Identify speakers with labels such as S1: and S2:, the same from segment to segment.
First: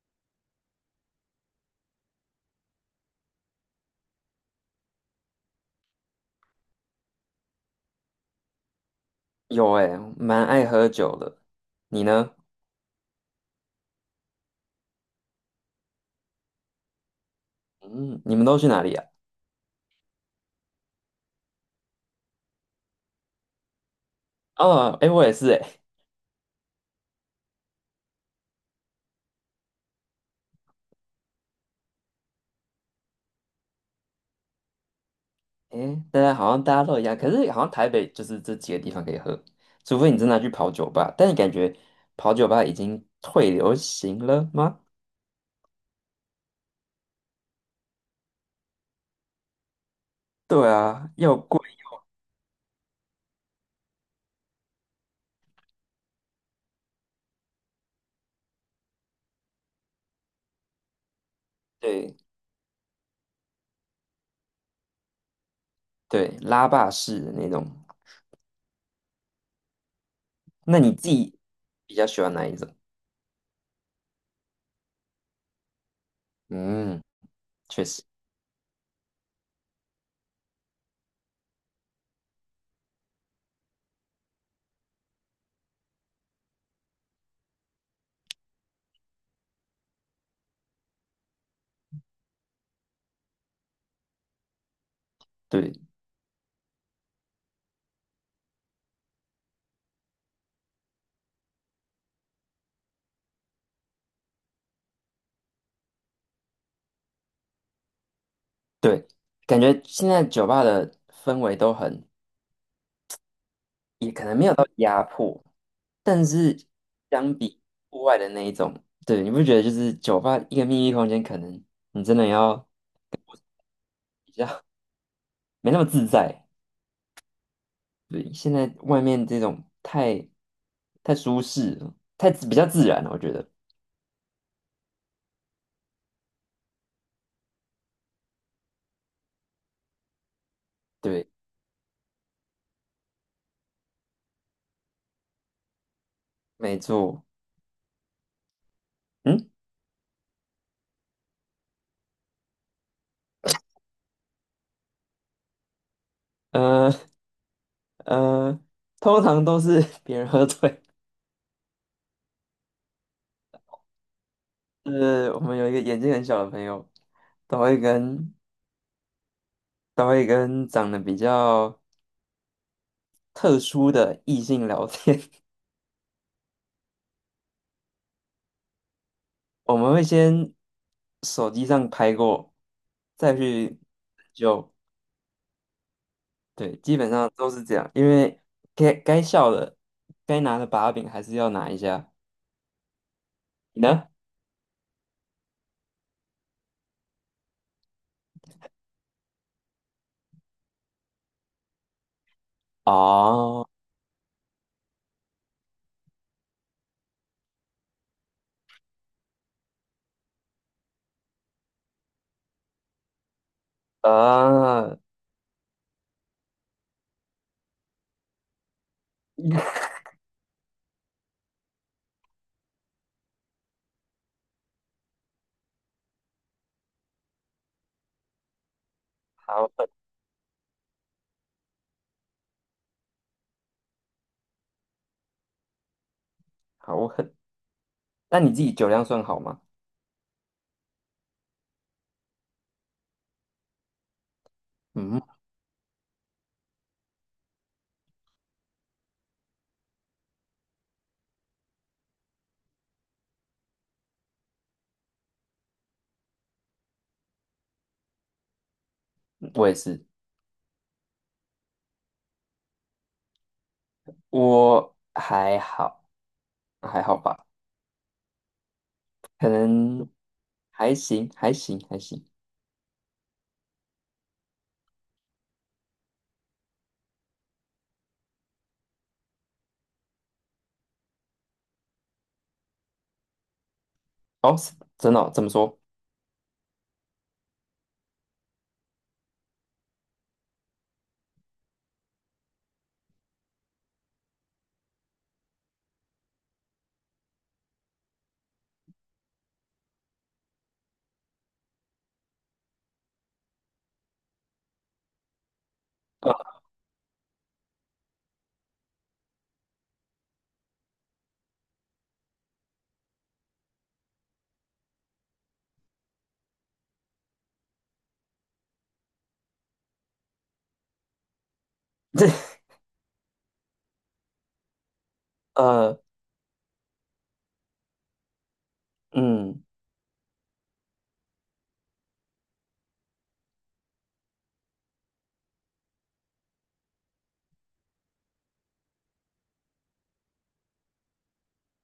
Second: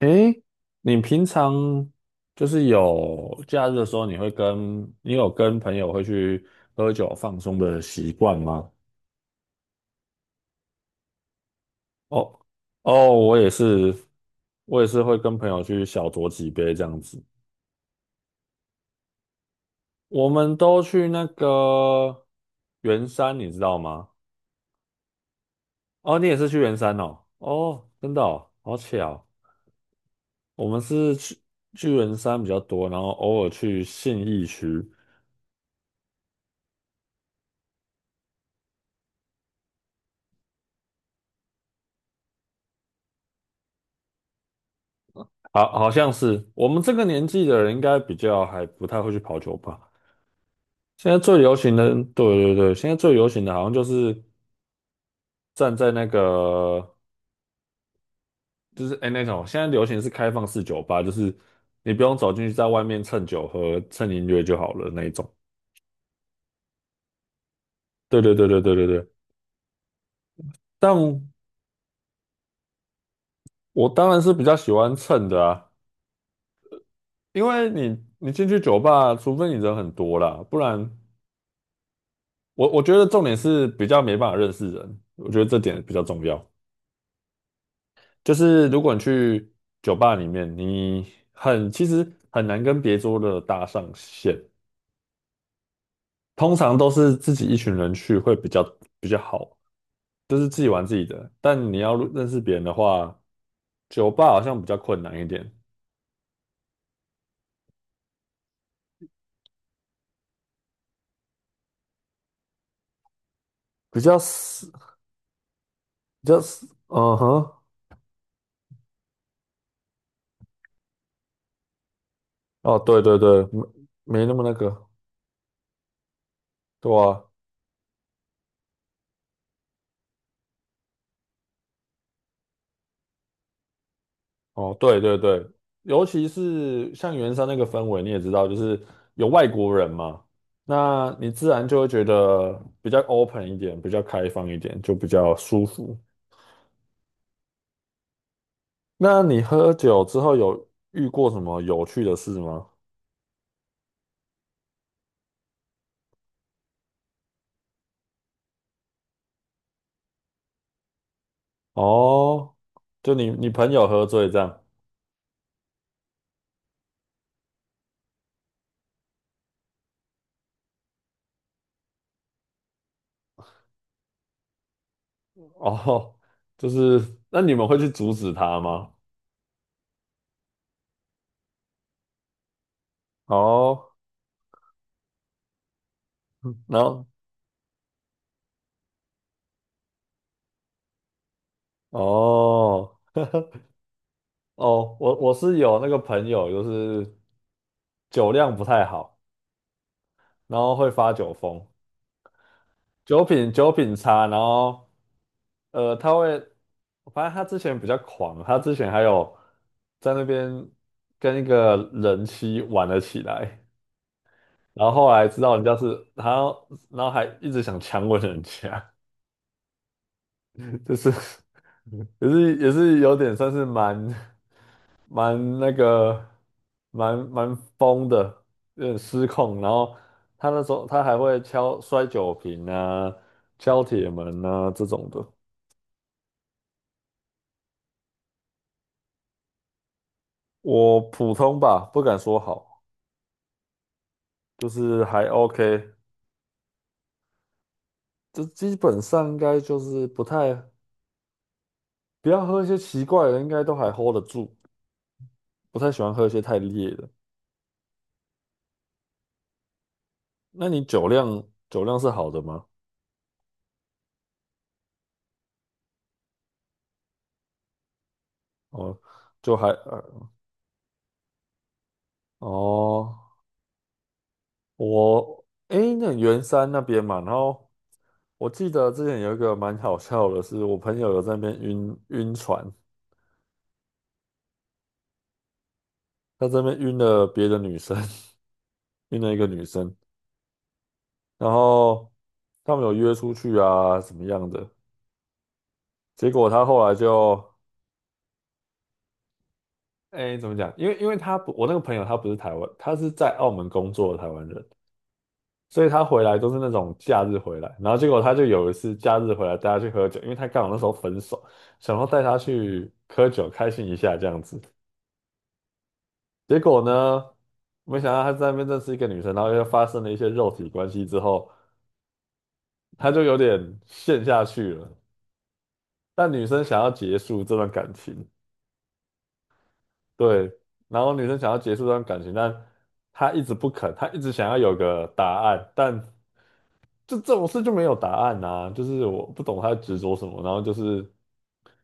S1: 诶，你平常就是有假日的时候，你会跟你有跟朋友会去喝酒放松的习惯吗？
S2: 有哎、蛮爱喝酒的。你呢？
S1: 哦哦，我也是，会跟朋友去小酌几杯这样子。
S2: 嗯，你们都去哪里啊？
S1: 我们都去那个圆山，你知道吗？
S2: 哦，哎、我也是哎、
S1: 哦，你也是去圆山哦？哦，真的哦，好巧。我们是去圆山比较多，然后偶尔去信义区。
S2: 诶哎、大家都一样，可是好像台北就是这几个地方可以喝，除非你真的去跑酒吧，但你感觉跑酒吧已经退流行了吗？
S1: 好，好像是我们这个年纪的人，应该比较还不太会去跑酒吧。
S2: 对
S1: 现
S2: 啊，
S1: 在最
S2: 又
S1: 流
S2: 贵，
S1: 行的，对对对，现在最流行的好像就是站在那个，就是哎、那种，现在流行是开放式酒吧，就是你不
S2: 对
S1: 用走进去，在外面蹭酒喝、蹭音乐就好了那一种。
S2: 对，拉霸式的那种。
S1: 对对对对对对对。
S2: 那你自
S1: 但
S2: 己比较喜欢哪一种？
S1: 我当然是比较喜欢蹭的啊，
S2: 嗯，
S1: 因为
S2: 确实，
S1: 你进去酒吧，除非你人很多啦，不然我觉得重点是比较没办法认识人，我觉得这点比较重要。就是如果你去酒吧里面，你很其实很难跟别桌的搭上线，
S2: 对
S1: 通常都是自己一群人去会比较，就是自己玩自己的。但你要认识别人的话，酒吧好像比较困难一点，
S2: 对，感觉现在酒吧的氛围都很
S1: 比
S2: 也
S1: 较
S2: 可能没有到
S1: 死，
S2: 压迫，但
S1: 比较
S2: 是
S1: 死，嗯
S2: 相
S1: 哼，
S2: 比户外的那一种，对，你不觉得就是酒吧一个秘密闭空间，可能你真的要
S1: 哦，对对对，没
S2: 比
S1: 那么那
S2: 较
S1: 个，
S2: 没那么自在。
S1: 对啊，
S2: 对，现在外面这种太舒适了，比较自然了，我觉得。
S1: 哦，对对对，尤其是像圆山那个氛围，你也知道，就是有外国人嘛，那
S2: 对，
S1: 你自然就会觉得比较 open 一点，比较开放一点，就比较舒服。
S2: 没错。
S1: 那你
S2: 嗯，
S1: 喝酒之后有遇过什么有趣的事吗？
S2: 呃呃，通常都是 别人喝醉。
S1: 哦，就你朋友喝醉这样，
S2: 就是我们有一个眼睛很小的朋友，都会跟都会跟长得比较特殊的异性聊天。
S1: 哦，就是那你们会去阻止他吗？
S2: 我们会先手机上拍过，再去
S1: 哦，
S2: 就
S1: 然
S2: 对，基
S1: 后
S2: 本上都是这样。因为该笑的、该拿的把柄还是要拿一下。
S1: 哦
S2: 你呢？
S1: 哦，我是有那个朋友，就是酒量不太好。然后会发酒疯，酒品
S2: 哦，
S1: 酒品差，然后他会，发现他之前比较狂，他之前还有在那边跟一个人妻玩了起来，然
S2: 啊，
S1: 后 后来知道人家是然后还一直想强吻人家，就是也是有点算是蛮蛮那个蛮疯的，有点失控。然
S2: 好狠，
S1: 后他那时候他还会敲摔酒瓶啊、敲铁门啊这种的。
S2: 好狠！那你自己酒量算好吗？
S1: 我普通吧，不敢说好，就是
S2: 嗯，
S1: 还 OK。这基本上应该就是不太不要喝一些奇怪的，应该都还 hold 得住。不太喜欢喝一些太烈的。
S2: 我也是，
S1: 那你酒量是好的吗？
S2: 我还好，还好吧，
S1: 哦，
S2: 可
S1: 就还
S2: 能
S1: 。
S2: 还行。
S1: 哦，我诶，那圆山那边嘛，然后我记得之前有一个蛮好笑的是，我朋友有在那边晕船，
S2: 哦，是真的哦，怎么说？
S1: 他这边晕了别的女生，晕了一个女生，然后他们有约出去啊，怎么样的？结果他后来就诶，怎么讲？因为他不，我那个朋友他不是台湾，他是在澳门工作的台湾人。所以他回 来都是
S2: 呃，
S1: 那种假日回来，然后结果他就有一次假日回来带他去喝酒，因为他刚好那时候分手，想要带他去喝酒开心一下这样子。结果呢，没想到他在那边认识一个女生，然后又发生了一些肉体关系之后，
S2: 这
S1: 他就有点陷下去了。
S2: 呃，
S1: 但女生想要结束这段感情，
S2: 嗯
S1: 对，然后女生想要结束这段感情，但他一直不肯，他一直想要有个答案，但就这种事就没有答案呐、就是我不懂他在执着什么，然后就是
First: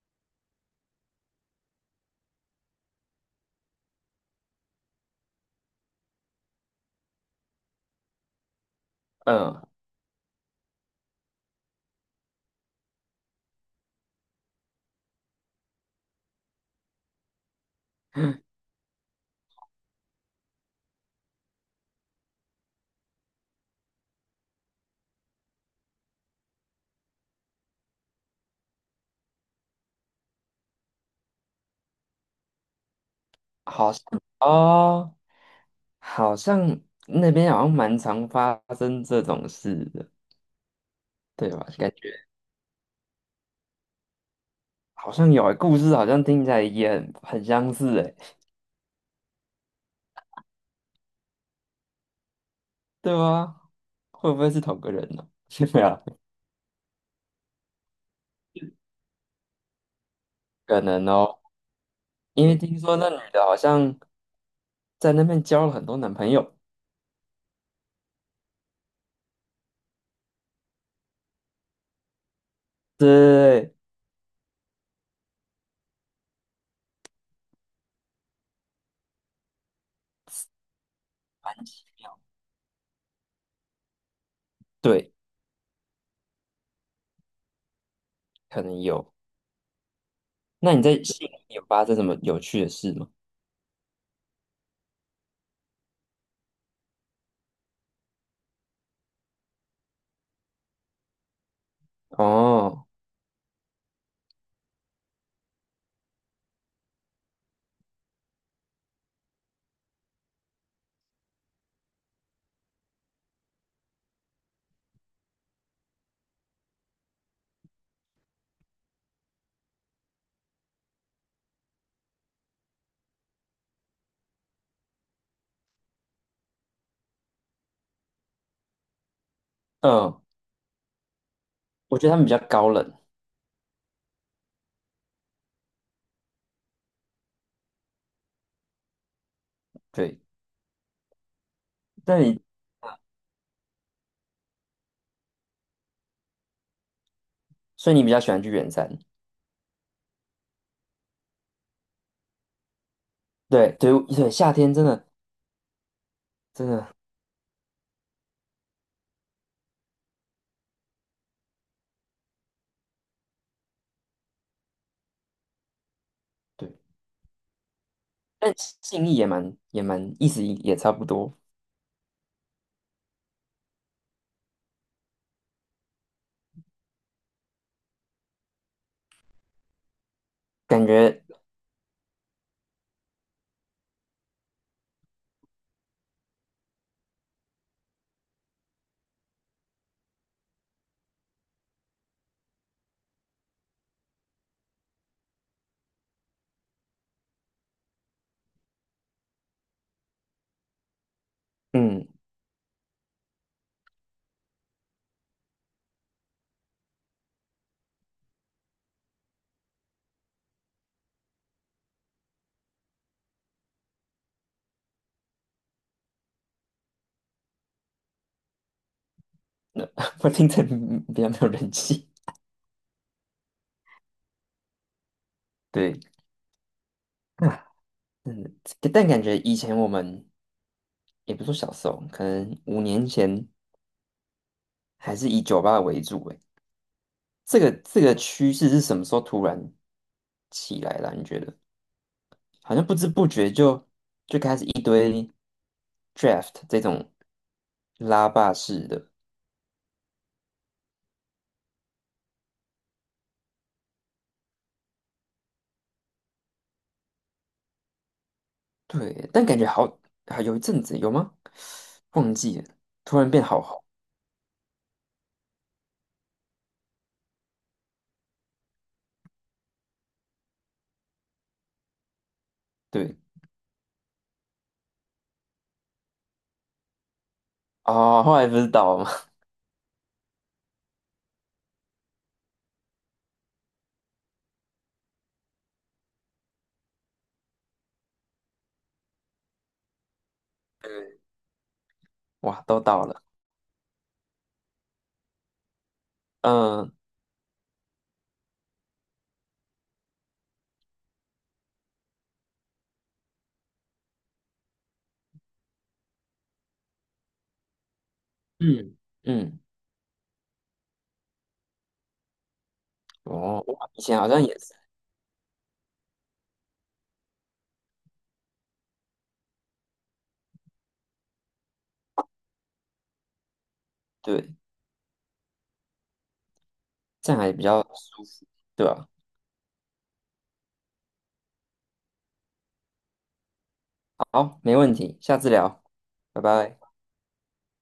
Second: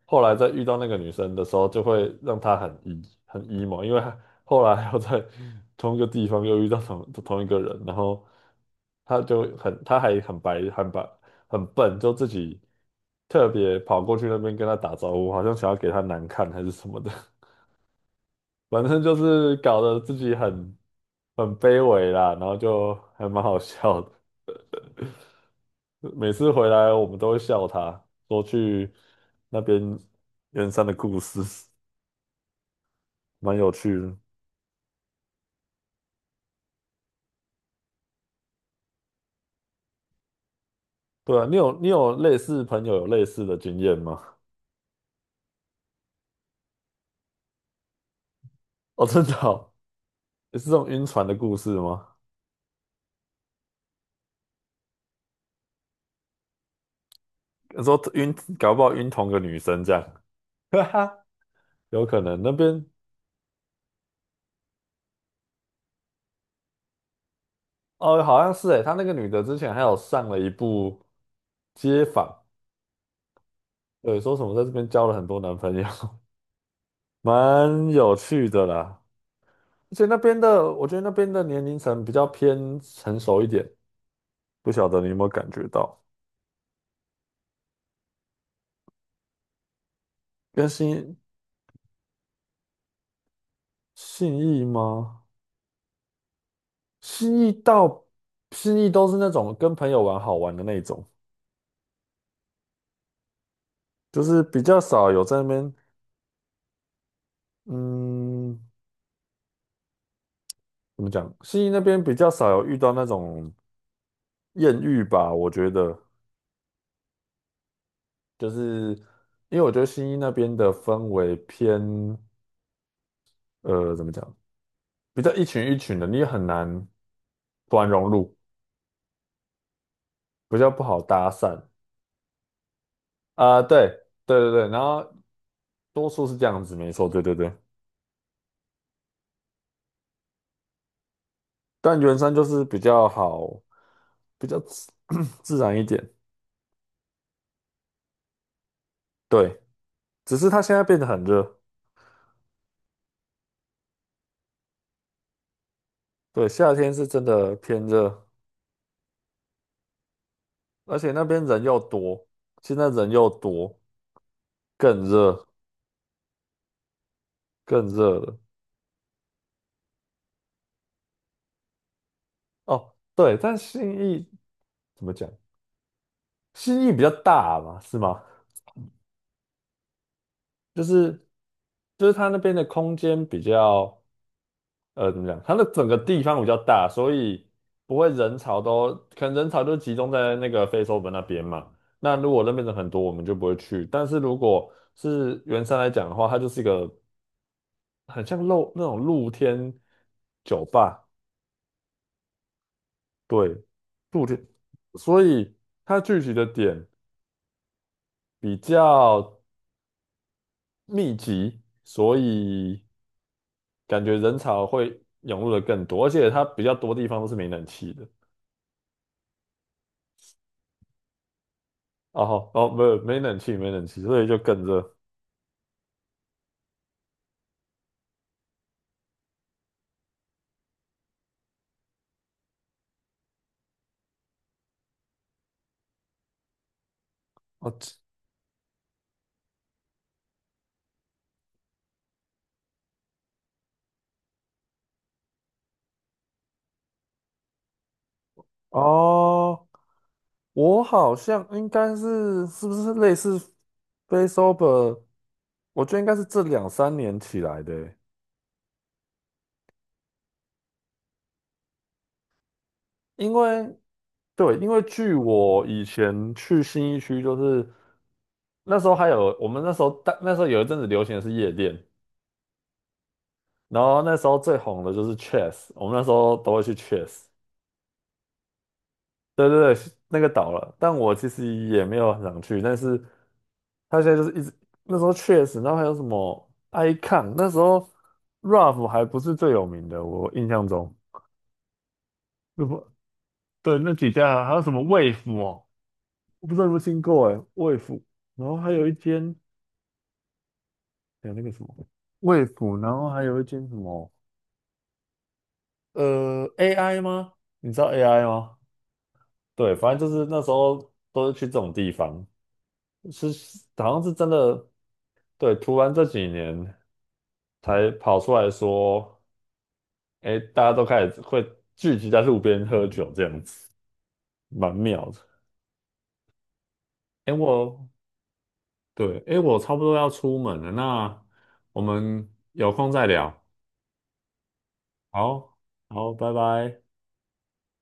S1: 后来在遇到那个女生的时候，就会让他很 emo,因为他后来又在同一个地方又遇到同一个人，然后他就
S2: 嗯。
S1: 很他还很白很白很笨，就自己特别跑过去那边跟他打招呼，好像想要给他难看还是什么的，反正就是搞得自己很很卑微啦，然后就还蛮好笑的。每次回来我们都会笑他，说去那边圆山的故事，蛮有
S2: 好
S1: 趣
S2: 像
S1: 的。
S2: 哦，好像那边好像蛮常发生这种事的，
S1: 对啊，
S2: 对吧？
S1: 你
S2: 感
S1: 有
S2: 觉
S1: 类似朋友有类似的经验吗？
S2: 好像有欸，故事好像听起来也很相似，哎，
S1: 哦，真的哦，也是这种晕船的故事吗？
S2: 对吗？会不会是同个人呢、对啊，
S1: 说晕，搞不好晕同个女生这样，
S2: 可
S1: 哈
S2: 能
S1: 哈，
S2: 哦，
S1: 有可能
S2: 因
S1: 那
S2: 为听
S1: 边
S2: 说那女的好像在那边交了很多男朋友，
S1: 哦，好像是诶，他那个女的之前还有上了一部街访，
S2: 对，
S1: 对，说什么在这边交了很多男朋友，蛮有趣的啦。而且那边的，我觉得那边的
S2: 蛮
S1: 年龄层比较偏成熟一点，不晓得你
S2: 对，
S1: 有没有感觉到？
S2: 可能有。
S1: 跟
S2: 那你在悉尼有发生什么有趣的事吗？
S1: 信义吗？信义到信义都是那种跟朋友玩好玩的那种，
S2: 哦，
S1: 就是比较少有在那边，嗯，怎么讲？信义那边比较少有遇到那种艳遇吧，我觉得，就是因为我觉得信义那边的氛围偏，呃，怎么讲？比较一群一群的，你也很难突然融入。
S2: 嗯，
S1: 比较不好搭讪
S2: 我觉得他们比较高冷，
S1: 啊、对对对对，然后多数是这样子，没错，对对对。
S2: 对，
S1: 但圆
S2: 但
S1: 山
S2: 你，
S1: 就是比较好，比较自 自然一点，
S2: 所以你比较喜欢去远山。
S1: 对。只是它现在变得很热，
S2: 对对对，夏天真的
S1: 对，
S2: 真
S1: 夏天
S2: 的
S1: 是真的偏热，而且那边人又多，现在人又多，更热，
S2: 对，
S1: 更热了。
S2: 但信意也蛮意思也差不多，
S1: 哦，对，但信义怎么讲？信义比较大嘛，是吗？就
S2: 感觉
S1: 是就是它那边的空间比较。呃，怎么讲？它的整个地方比较大，所以不会人潮都，可能人潮就集中在那个非洲本那边嘛。那如果那边人很多，我们就不会去。但是如果是圆山来讲的话，它就是一个很像那种露天酒吧，
S2: 嗯，
S1: 对，露天，所以它聚集的点比较密集，所以感觉人潮会涌入的更多，而且它比较多地方都是没冷气的。
S2: 我听着嗯比较没有人气。
S1: 哦好哦，没有没冷气，没冷气，所以就更热。
S2: 对啊，真的，但感觉以前我们也不是说小时候，可能5年前还是以酒吧为主。诶，这
S1: 哦
S2: 个
S1: 这
S2: 这个趋势是什么时候突然起来了啊？你觉得好像不知不觉就开始一堆 draft 这种拉霸式的。
S1: 哦，我好像应该是是不是类似 Face Sober?我觉得应该是这两三年起来的欸
S2: 对，但感觉好啊，有一阵子有吗？忘记了，突然
S1: 因
S2: 变好
S1: 为
S2: 好，
S1: 对，因为据我以前去新一区，就是那时候还有我们那时候有一阵子流行的是夜店，
S2: 对，
S1: 然后那时候最红的就是 Chess,我们那时候都会去 Chess。
S2: 啊，后来不是倒了吗？
S1: 对对对，那个倒了，但我其实也没有很想去，但是他现在就是一直那时候确实，然后还有什么 Icon,那时候 Ruff 还不是最有名的，我印象
S2: 对，
S1: 中，
S2: 哇，
S1: 那
S2: 都
S1: 不
S2: 倒了。
S1: 对，那几家还有什么 Wave 哦，我不知道有没有
S2: 嗯
S1: 听过哎，Wave,然后还有一间还有那个什么 Wave,然后还有一间什么AI 吗？你知道 AI 吗？
S2: 嗯，嗯，
S1: 对，反正就是那时候都是去这种地方，是
S2: 哦，哇
S1: 好
S2: 以
S1: 像是
S2: 前好
S1: 真
S2: 像也
S1: 的，
S2: 是，
S1: 对，突然这几年才跑出来说，哎，大家都开始会聚集在路边喝酒这样子，
S2: 对，
S1: 蛮妙的。哎，
S2: 这样还比较
S1: 我
S2: 舒服，对吧？
S1: 对，哎，我差不多要出门了，那我们有空再聊。
S2: 好，没问题，下次
S1: 好，
S2: 聊，
S1: 好，拜
S2: 拜拜。
S1: 拜。